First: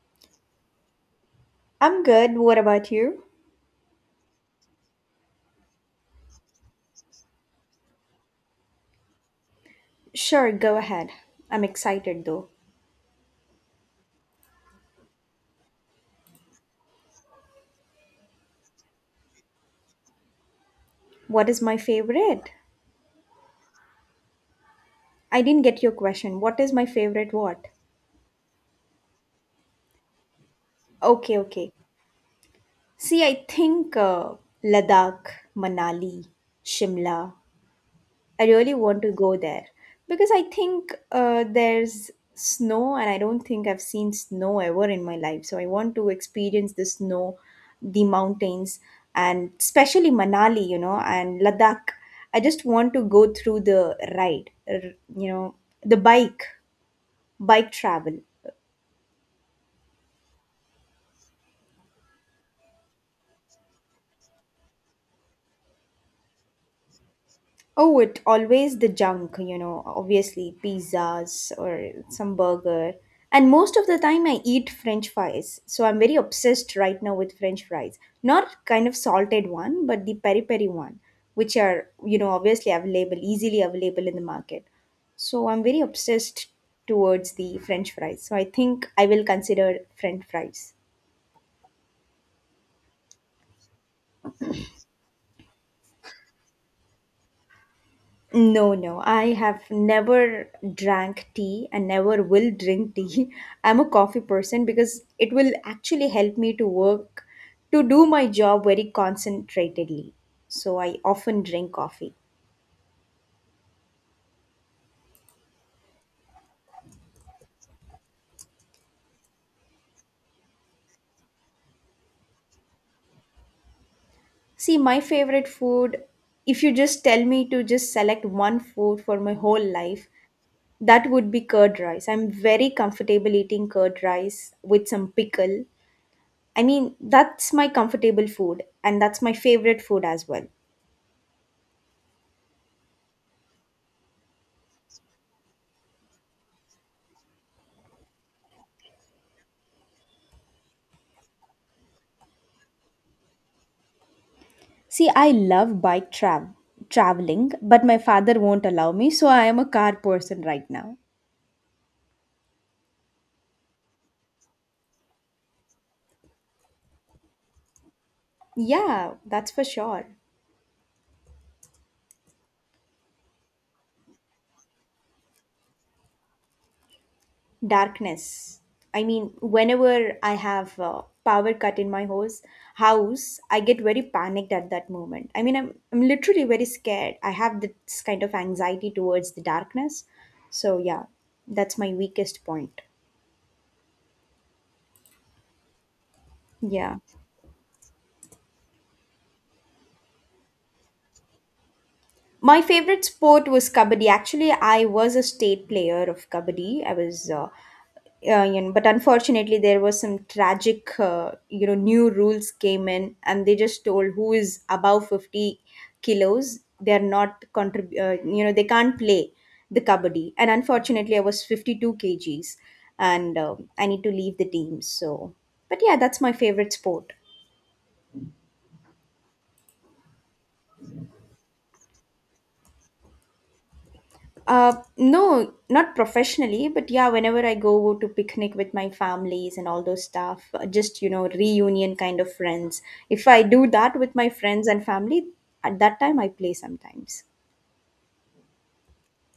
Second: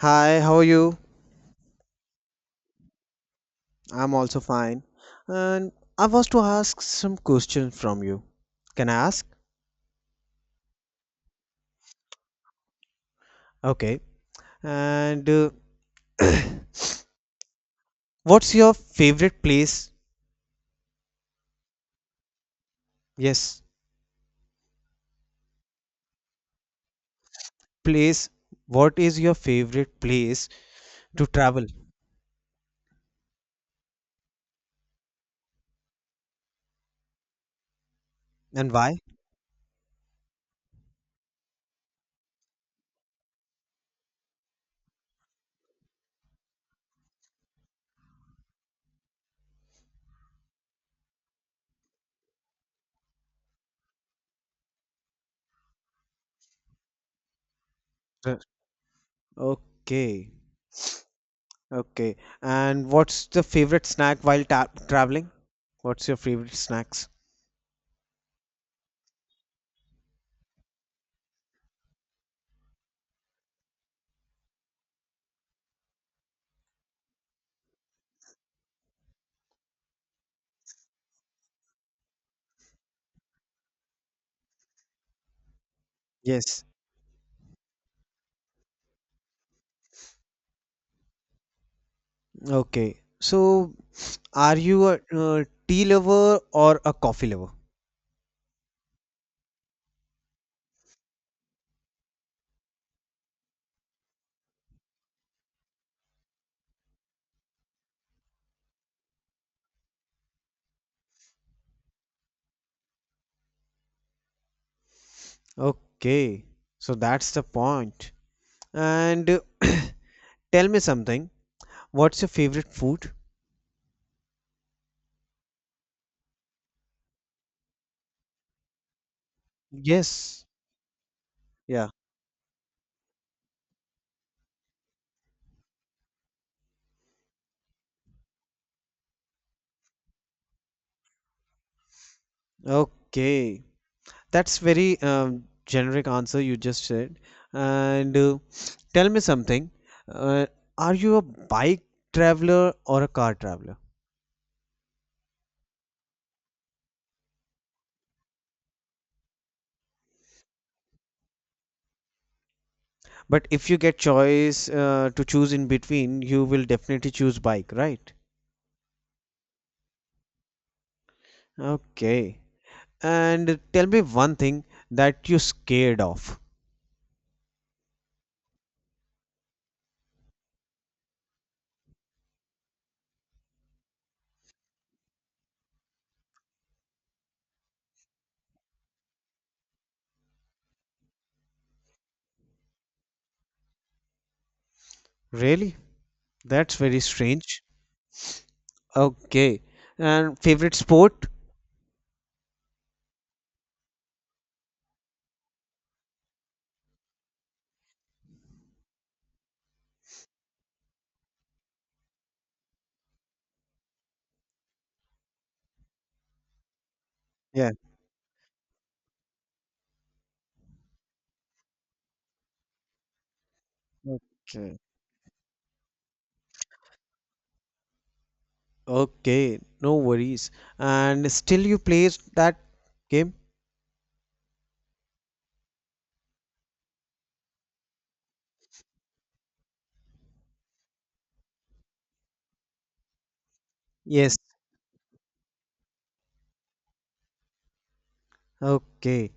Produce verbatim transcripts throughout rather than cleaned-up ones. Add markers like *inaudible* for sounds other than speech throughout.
Hi, how are you? I'm good. What about you? I'm also fine. And I was to ask some questions from you. Can I ask? Sure, go ahead. I'm excited though. Okay. And uh, *coughs* *clears throat* What's your favorite place? What is my favorite? Yes, I didn't get your question. What is my favorite what? place. What is your favorite place to Okay, travel, okay. See, I think uh, Ladakh, Manali, Shimla, I and really why? want to go there because I think uh, there's snow, and I don't think I've seen snow ever in my life. So I want to experience the snow, the mountains, and especially Manali, you know, and Ladakh. I just want to go through the ride, r- you know, the bike, bike travel. Sure. Okay. Okay. And what's the favorite snack while ta traveling? What's your favorite snacks? Oh, it always the junk, you know, obviously pizzas or some burger. And most of the time I eat french fries. So I'm very obsessed right now with french fries. Not kind of salted one, but the peri peri one, which are, you know, obviously available, easily available in the market. So I'm very obsessed Yes. towards the french fries. So I think I will consider french fries. Okay. So, are you a uh, tea lover or a coffee lover? No, no, I have never drank tea and never will drink tea. *laughs* I'm a coffee person because it will actually help me to work, to do my job very concentratedly. So I often drink coffee. Okay, so that's the point. And *coughs* uh, *clears throat* tell me something. What's your favorite food? See, my favorite food, if you just tell me to just select one food for my whole life, Yes. that would be curd Yeah. rice. I'm very comfortable eating curd rice with some pickle. I mean, that's my comfortable food and that's my favorite food as well. Okay. That's very um, generic answer you just said. And uh, tell me something. Uh, are you a bike traveler or a car traveler? See, I love bike trav- traveling, but my father won't allow me, so I am a car person right now. But if you get choice uh, to choose in between, you will definitely choose bike, right? Yeah, that's for sure. Okay. And tell me one thing that you're scared of. Darkness. I mean, whenever I have uh, power cut in my hose, house, I get very panicked at that moment. I mean, I'm, I'm literally very scared. I have this kind of anxiety towards the darkness. So, yeah, that's my weakest point. Really? That's Yeah. very strange. Okay. And favorite sport? My favorite sport was kabaddi. Actually, I was a state player of kabaddi. I was, uh, uh, you know, but unfortunately, there was some tragic, uh, you know, new rules came in, and they just told who is above fifty kilos, they are not Yeah. contrib- uh, you know, they can't play the kabaddi. And unfortunately, I was fifty-two kgs, and um I need to leave the Okay. team. So, but yeah, that's my favorite sport. Okay. No worries. And still you play that game? Uh, no, not professionally, but yeah, whenever I go to picnic with my families and all those stuff, uh, just you know, reunion kind of friends. If I do that with my Yes. friends and family, at that time I play sometimes. Okay.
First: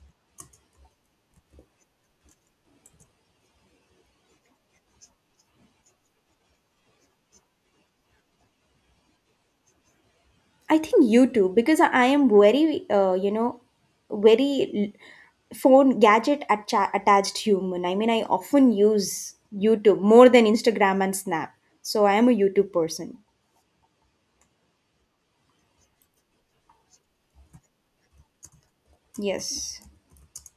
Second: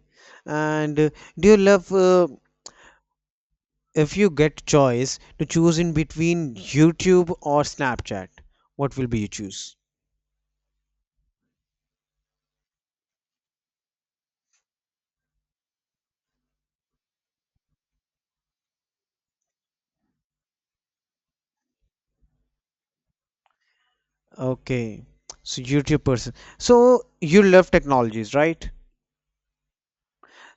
And uh, do you love uh, if you get choice to choose in between YouTube or Snapchat, what will be you choose? I think you too, because I I am very, uh, you know, very l- phone gadget atta- attached human. I mean, I often use YouTube more than Instagram and Snap. So I am a YouTube person. Okay. So YouTube person. So you love technologies, right? Yes.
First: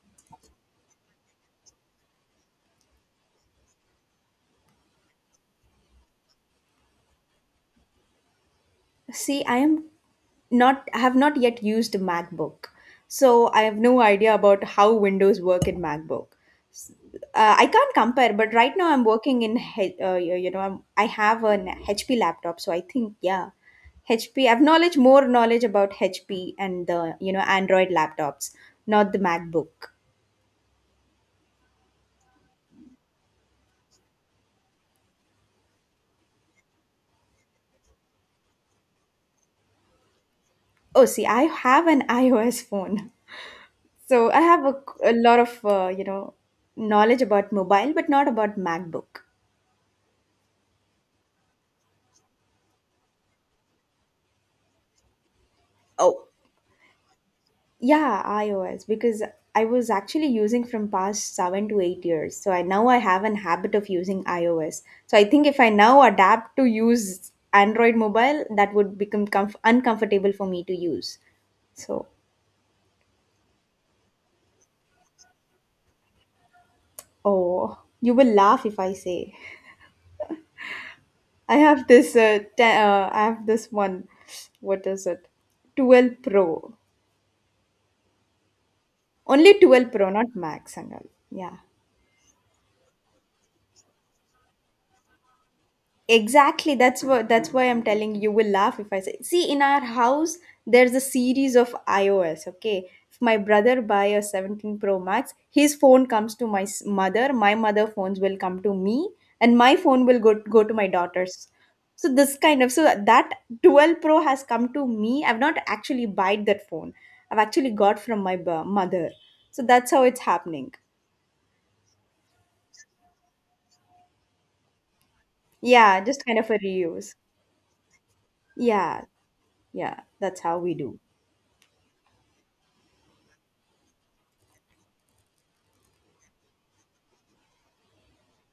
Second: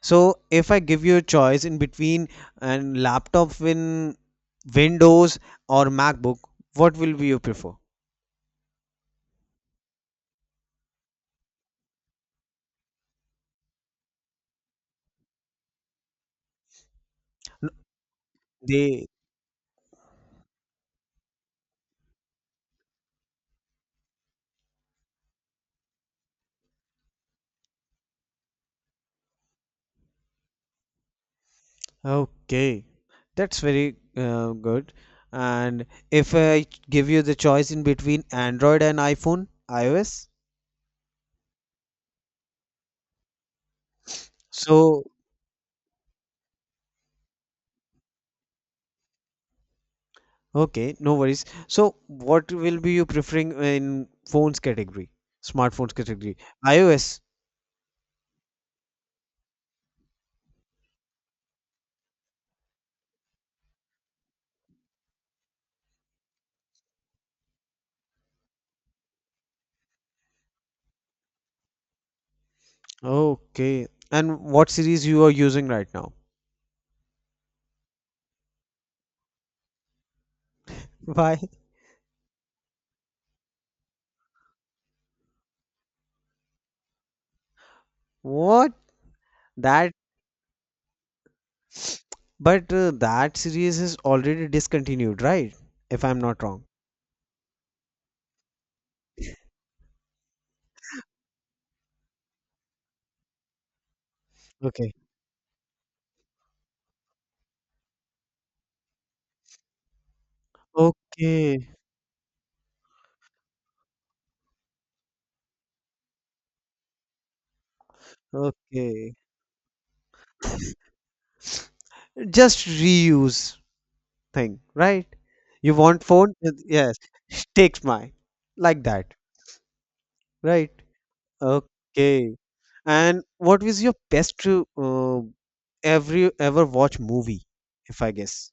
So if I give you a choice in between an laptop in Windows or MacBook, what will be you prefer? See, I am not I have not yet used a MacBook, so I have no idea about how Windows work in MacBook. Uh, I N- can't compare, but right now I'm They working in H- uh, you you know I'm, I have an H P laptop, so I think yeah, H P. I've knowledge more knowledge about H P and the you know Android laptops, not the MacBook. okay, that's very uh, good. And if I give you the choice in between Android and iPhone, iOS, Oh, see, I have an *laughs* iOS phone, so I have a, so a lot of uh, you know knowledge about mobile, but not about MacBook. okay, no worries. So what will be you preferring in phones category, smartphones Oh, category, iOS? yeah, iOS because I was actually using from past seven to eight years. So I now I have an habit of using iOS. So I think if I now adapt to use Android mobile, that would become comf- uncomfortable for me to use. So Okay, and what series you are using right now? oh, you will laugh if I say *laughs* Why? I have this. Uh, te- uh, I have this one. What is it? Twelve Pro. What? Only twelve That Pro, not Max. Sangal. Yeah. but uh, that series is already discontinued, right? If I'm not wrong. Exactly. That's what that's why I'm telling you, you will laugh if I say. See, in our house, there's a series of iOS, okay? If my brother buy a seventeen Okay. Pro Max, his phone comes to my s- mother, my mother phones will come to me, and my phone will go go to my daughter's. Okay, So this kind of so that twelve Pro has come to me. I've not actually bought that phone. I've actually got from my b- mother. okay. So that's how it's happening. Just reuse thing, right? You want Yeah, just phone? kind of Uh, a Yes, reuse. *laughs* takes mine. Like Yeah. that, Yeah, that's how right? we do. Okay. And what was your best uh, every ever watch movie, if I guess?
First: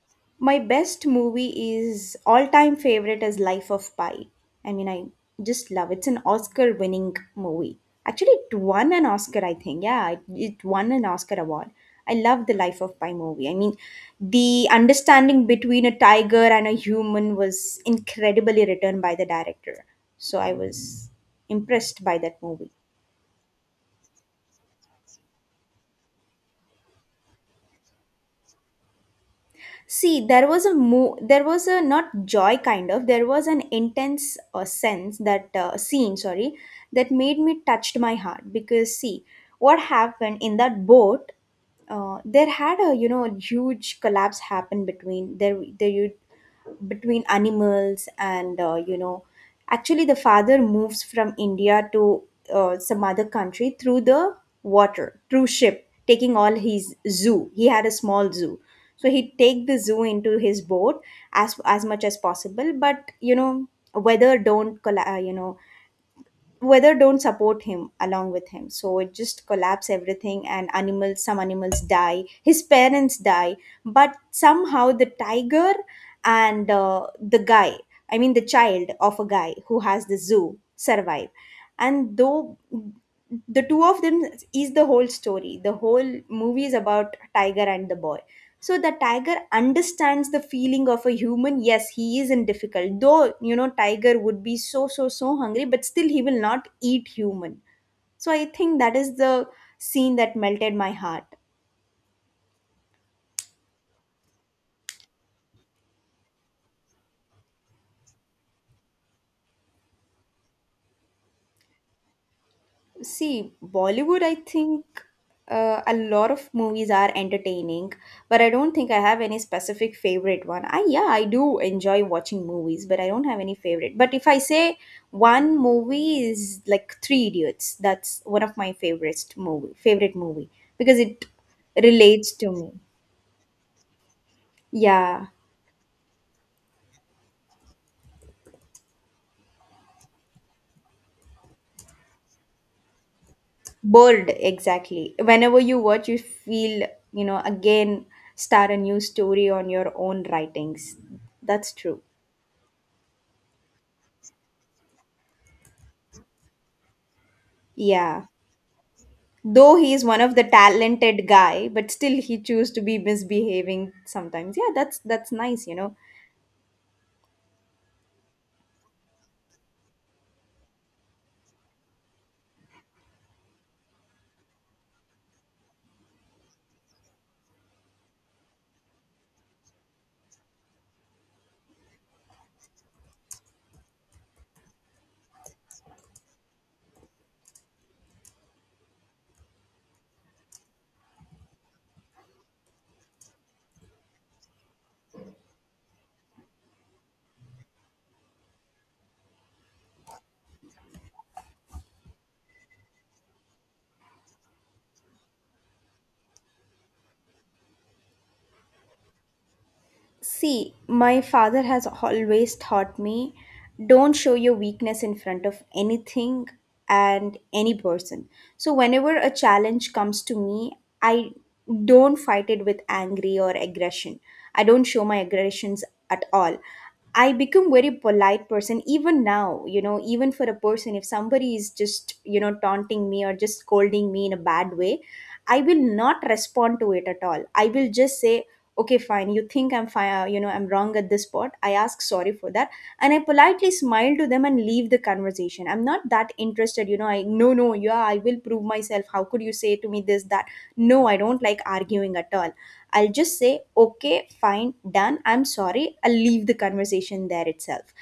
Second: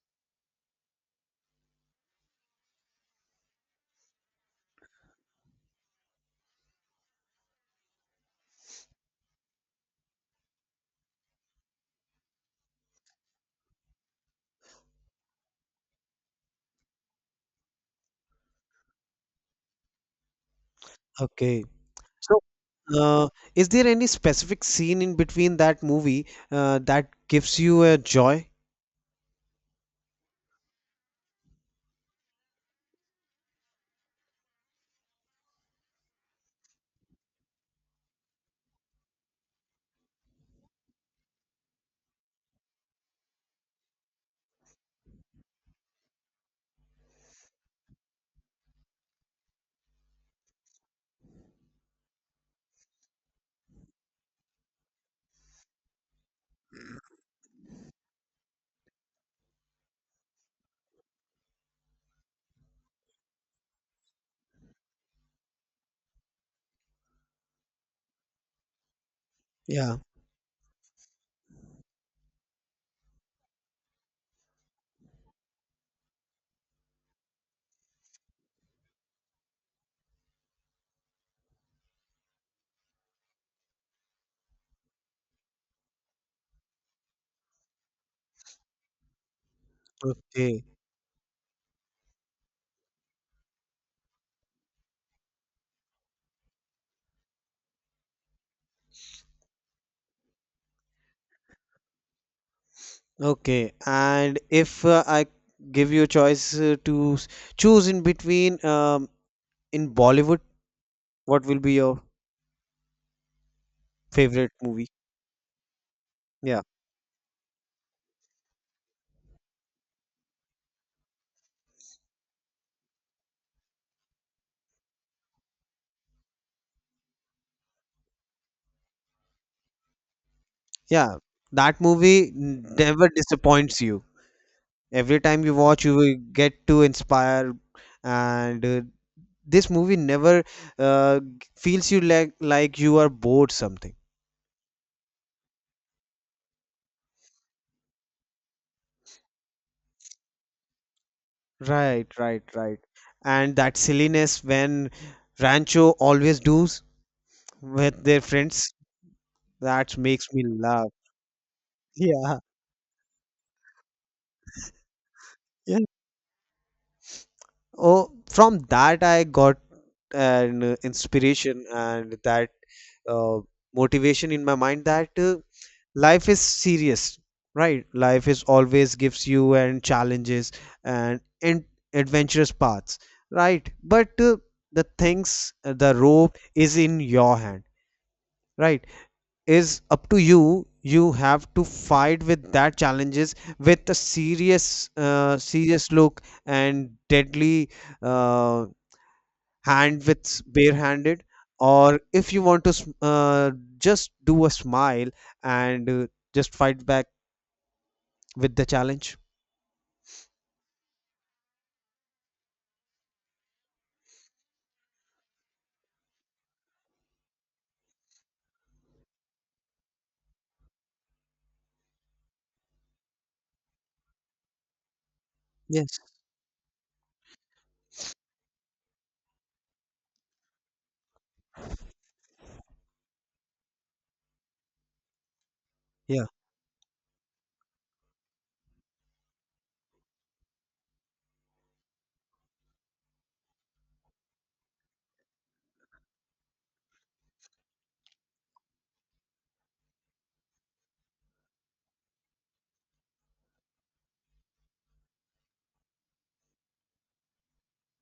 My best movie is all time favorite is Life of Pi. I mean, I just love it's an Oscar winning movie. Actually, it won an Oscar, I think. Yeah, it, it won an Oscar award. I love the Life of Pi movie. I mean, the understanding between a tiger and a human was incredibly written by the director. So I was Okay. impressed by So, that movie. uh, is there any specific scene in between that movie uh, that gives you a joy? See, there was a mo- there was a not joy kind of there was an intense uh, sense that uh, scene sorry that made me touched my heart because see what happened in that boat uh, there had a you know huge collapse happen between there there you between animals and uh, you know actually the father moves from India to uh, some other country through the water through ship taking all his zoo, he had a small zoo. So he'd take the zoo into his boat as as much as possible, but you know weather don't colla- uh, you know weather don't support him along with him, so it just collapse Yeah. everything, and animals, some animals die, his parents die, but somehow the tiger and uh, the guy, I mean the child of a guy who has the zoo survive, and though the two of them is the whole story. The whole movie is about tiger and the boy. So the tiger understands the Okay. feeling of a human. Yes, he is in difficult, though you know tiger would be so so so hungry, but still he will not eat human. So I think that is the scene that melted my heart. Okay. And if uh, I give you a choice uh, to s- choose in between um, in Bollywood, what will be your See, Bollywood, I favorite think movie? uh, a lot of Yeah. movies are entertaining, but I don't think I have any specific favorite one. I yeah, I do enjoy watching movies, but I don't have any favorite. But if I say one movie is like Three Idiots, that's one of my favorites movie, favorite movie because Yeah. it That movie relates to me. never disappoints you. Every Yeah, time you watch, you will get to inspire. And uh, this movie never uh, g- feels you like like you are bored something. bored exactly. Whenever you watch, you feel you know again start a new story on your own writings. That's true. Right, right, right. And that silliness when Rancho always do with their Yeah. friends. Though That he's one makes of the me laugh. *laughs* talented guy, but still Yeah, he choose to be misbehaving sometimes. Yeah, that's that's nice, you yeah. know. Oh, from that I got an uh, inspiration and that uh, motivation in my mind that uh, life is serious, right? Life is always gives you and challenges and and adventurous paths, right? But uh, the things, uh, the rope is in your hand, right? Is up to you, you have to fight with that challenges with a serious uh, serious look and deadly uh, hand with s- barehanded, or if you want to s- uh, just do a smile and uh, just fight back with the challenge. See, my father has always taught me don't show your weakness in front of anything and any person. So, whenever a challenge comes to me, I don't fight it with angry or aggression. I don't show my aggressions Yes. at all. I become very polite person even now, you know, even for a person, if somebody is just, you know, taunting me or just scolding me in a bad way, I will not Yeah. respond to it at all. I will just say okay fine, you think I'm fine, you know I'm wrong at this spot, I ask sorry for that, and I politely smile to them and leave the conversation. I'm not that interested, you know, I no no yeah, I will prove myself, how could you say to me this that. No, I don't like arguing at all. I'll just say okay fine, done, I'm sorry, I'll leave the conversation there itself,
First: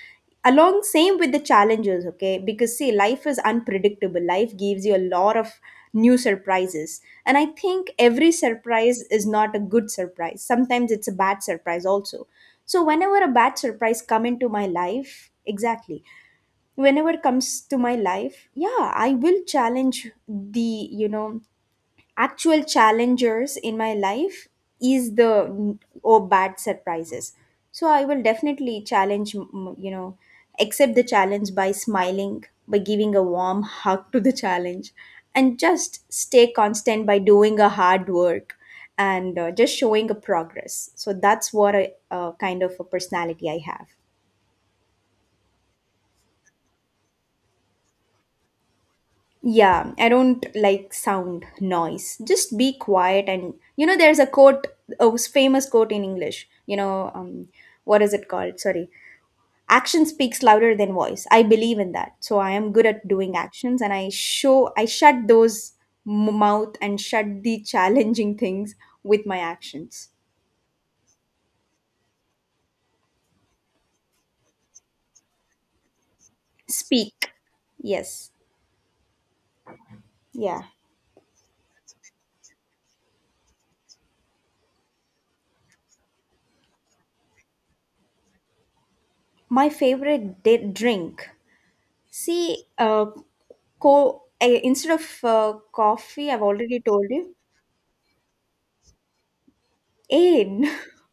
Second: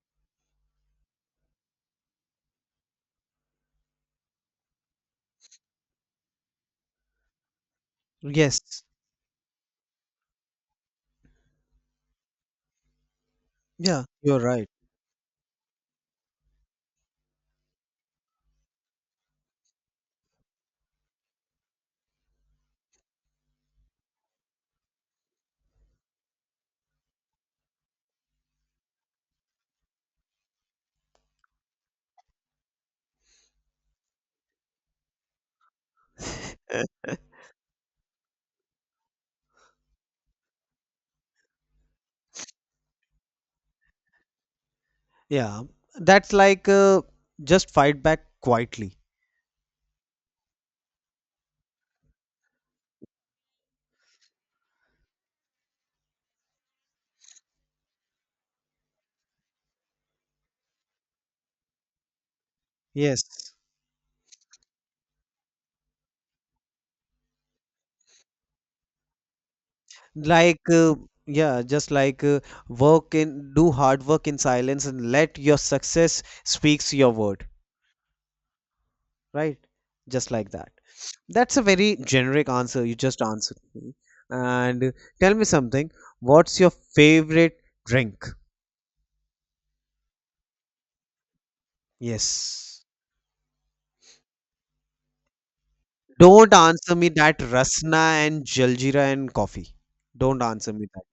along same with the challenges. Okay, because see, life is unpredictable, life gives you a lot of new surprises, and I think every Yes. surprise is not a good surprise, sometimes it's a bad surprise also. So whenever a bad surprise Yeah, come you're into my right. life exactly whenever it comes to my life, yeah I will challenge the you know actual challengers in my life is the n- or bad surprises. So I will definitely challenge m- you know accept the challenge by smiling, by giving a warm hug to the challenge, and just stay constant by doing a hard work, and uh, just showing a progress. So that's what a uh, kind of a personality I have. Yeah, that's like uh, just fight back quietly. Yeah, I don't like sound, noise. Just be quiet, and you know there's a quote, a famous quote in English. You know, um what is it called? Sorry. Action speaks louder than voice. I believe in that. So I am good at doing Yes, actions, and I show I shut those m- mouth and shut the *laughs* challenging things with my actions. like uh, yeah, just like uh, work in do hard work in silence and let your success speaks your Speak. word, Yes. right? Just like Yeah. that. That's a very generic answer you just answered me. And uh, tell me something, what's your favorite drink? My favorite di- drink. See, Yes. uh, co- I, instead of uh, coffee, I've Don't already answer told me you, that rasna and jaljeera and coffee. Don't aid. answer *laughs* me that.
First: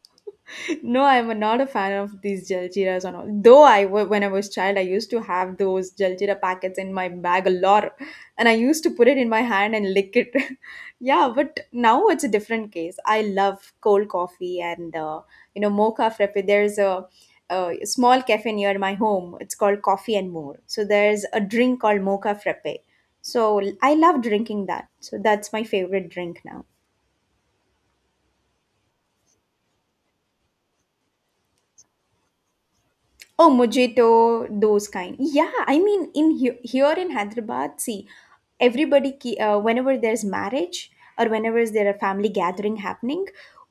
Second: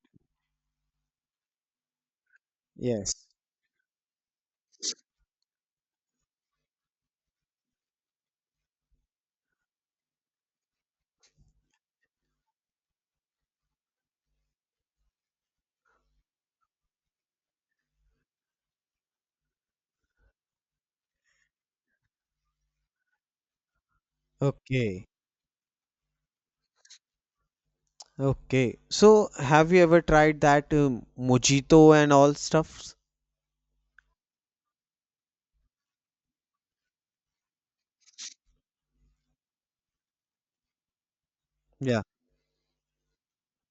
No, I'm not a fan of these jaljeeras Yes. and all. Though I, wa- when I was child, I used to have those jaljeera packets in my bag a lot, and I used to put it in my hand and lick it. *laughs* Yeah, but now it's a different case. I love cold coffee and uh, you know mocha frappe. There's a, a small cafe near my home. It's called Coffee and More. So there's a drink called mocha frappe. So I love drinking that. Okay, So that's my favorite drink now. okay, so have you ever tried that um, mojito and all stuffs? Oh, Mojito, those kind. Yeah, I mean, in he- here in Hyderabad, see, everybody ke- uh, whenever there's marriage or whenever is there a Yeah. family gathering happening,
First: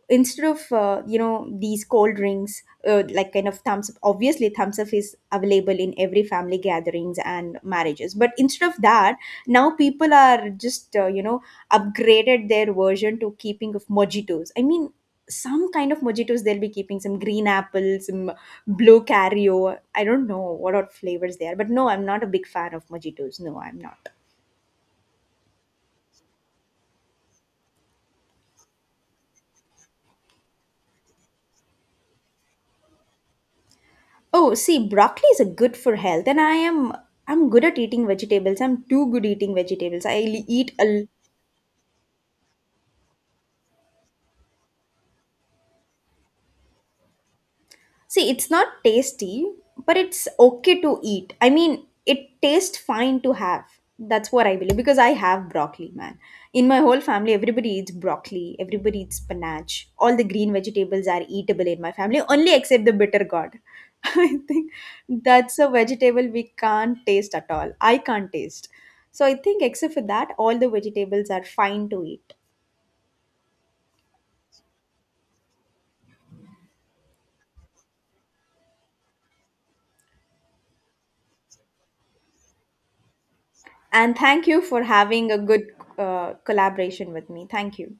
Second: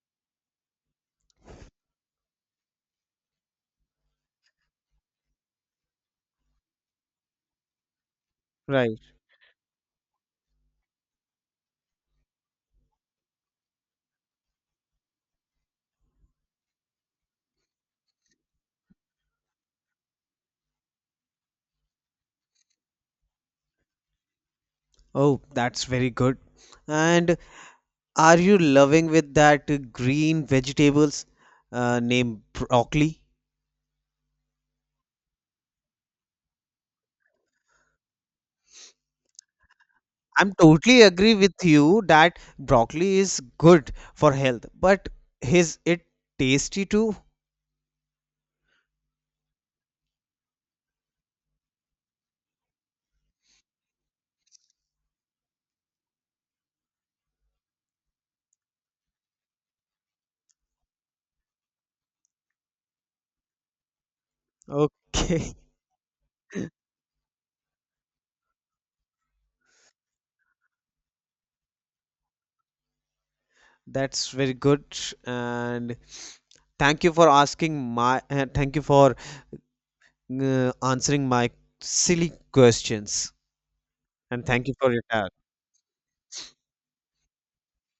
instead of uh, you know these cold drinks, uh, like kind of thumbs up, obviously thumbs up is available in every family gatherings and marriages, but instead of Right. that now people are just uh, you know upgraded their version to keeping of mojitos. I mean, some kind of mojitos they'll be keeping, some green apple, some blue cario, I don't know what are flavors there, but no, I'm not a big fan of mojitos. No, I'm not. Oh, that's very good. And are you loving with that uh, green vegetables uh, named broccoli? Oh, see, broccoli is a good for health, and I am I'm good at eating vegetables. I'm too good eating vegetables. I l- I'm eat totally a, agree with you that broccoli is good for health, but is it tasty too? see, it's not tasty, but it's okay to eat. I mean, it tastes fine to have. That's what I believe because I have broccoli, man. In my whole family, everybody eats broccoli, everybody eats spinach. All the green vegetables are eatable in my family, only except the bitter gourd. *laughs* I think Okay. that's a vegetable we can't taste at all. I can't taste. So I think, except for that, all the vegetables are fine to eat. *laughs* That's very good. And thank you for asking my uh, thank you for uh, answering my silly questions. And And thank you thank you for for your time. having a good uh, collaboration with me. Thank you.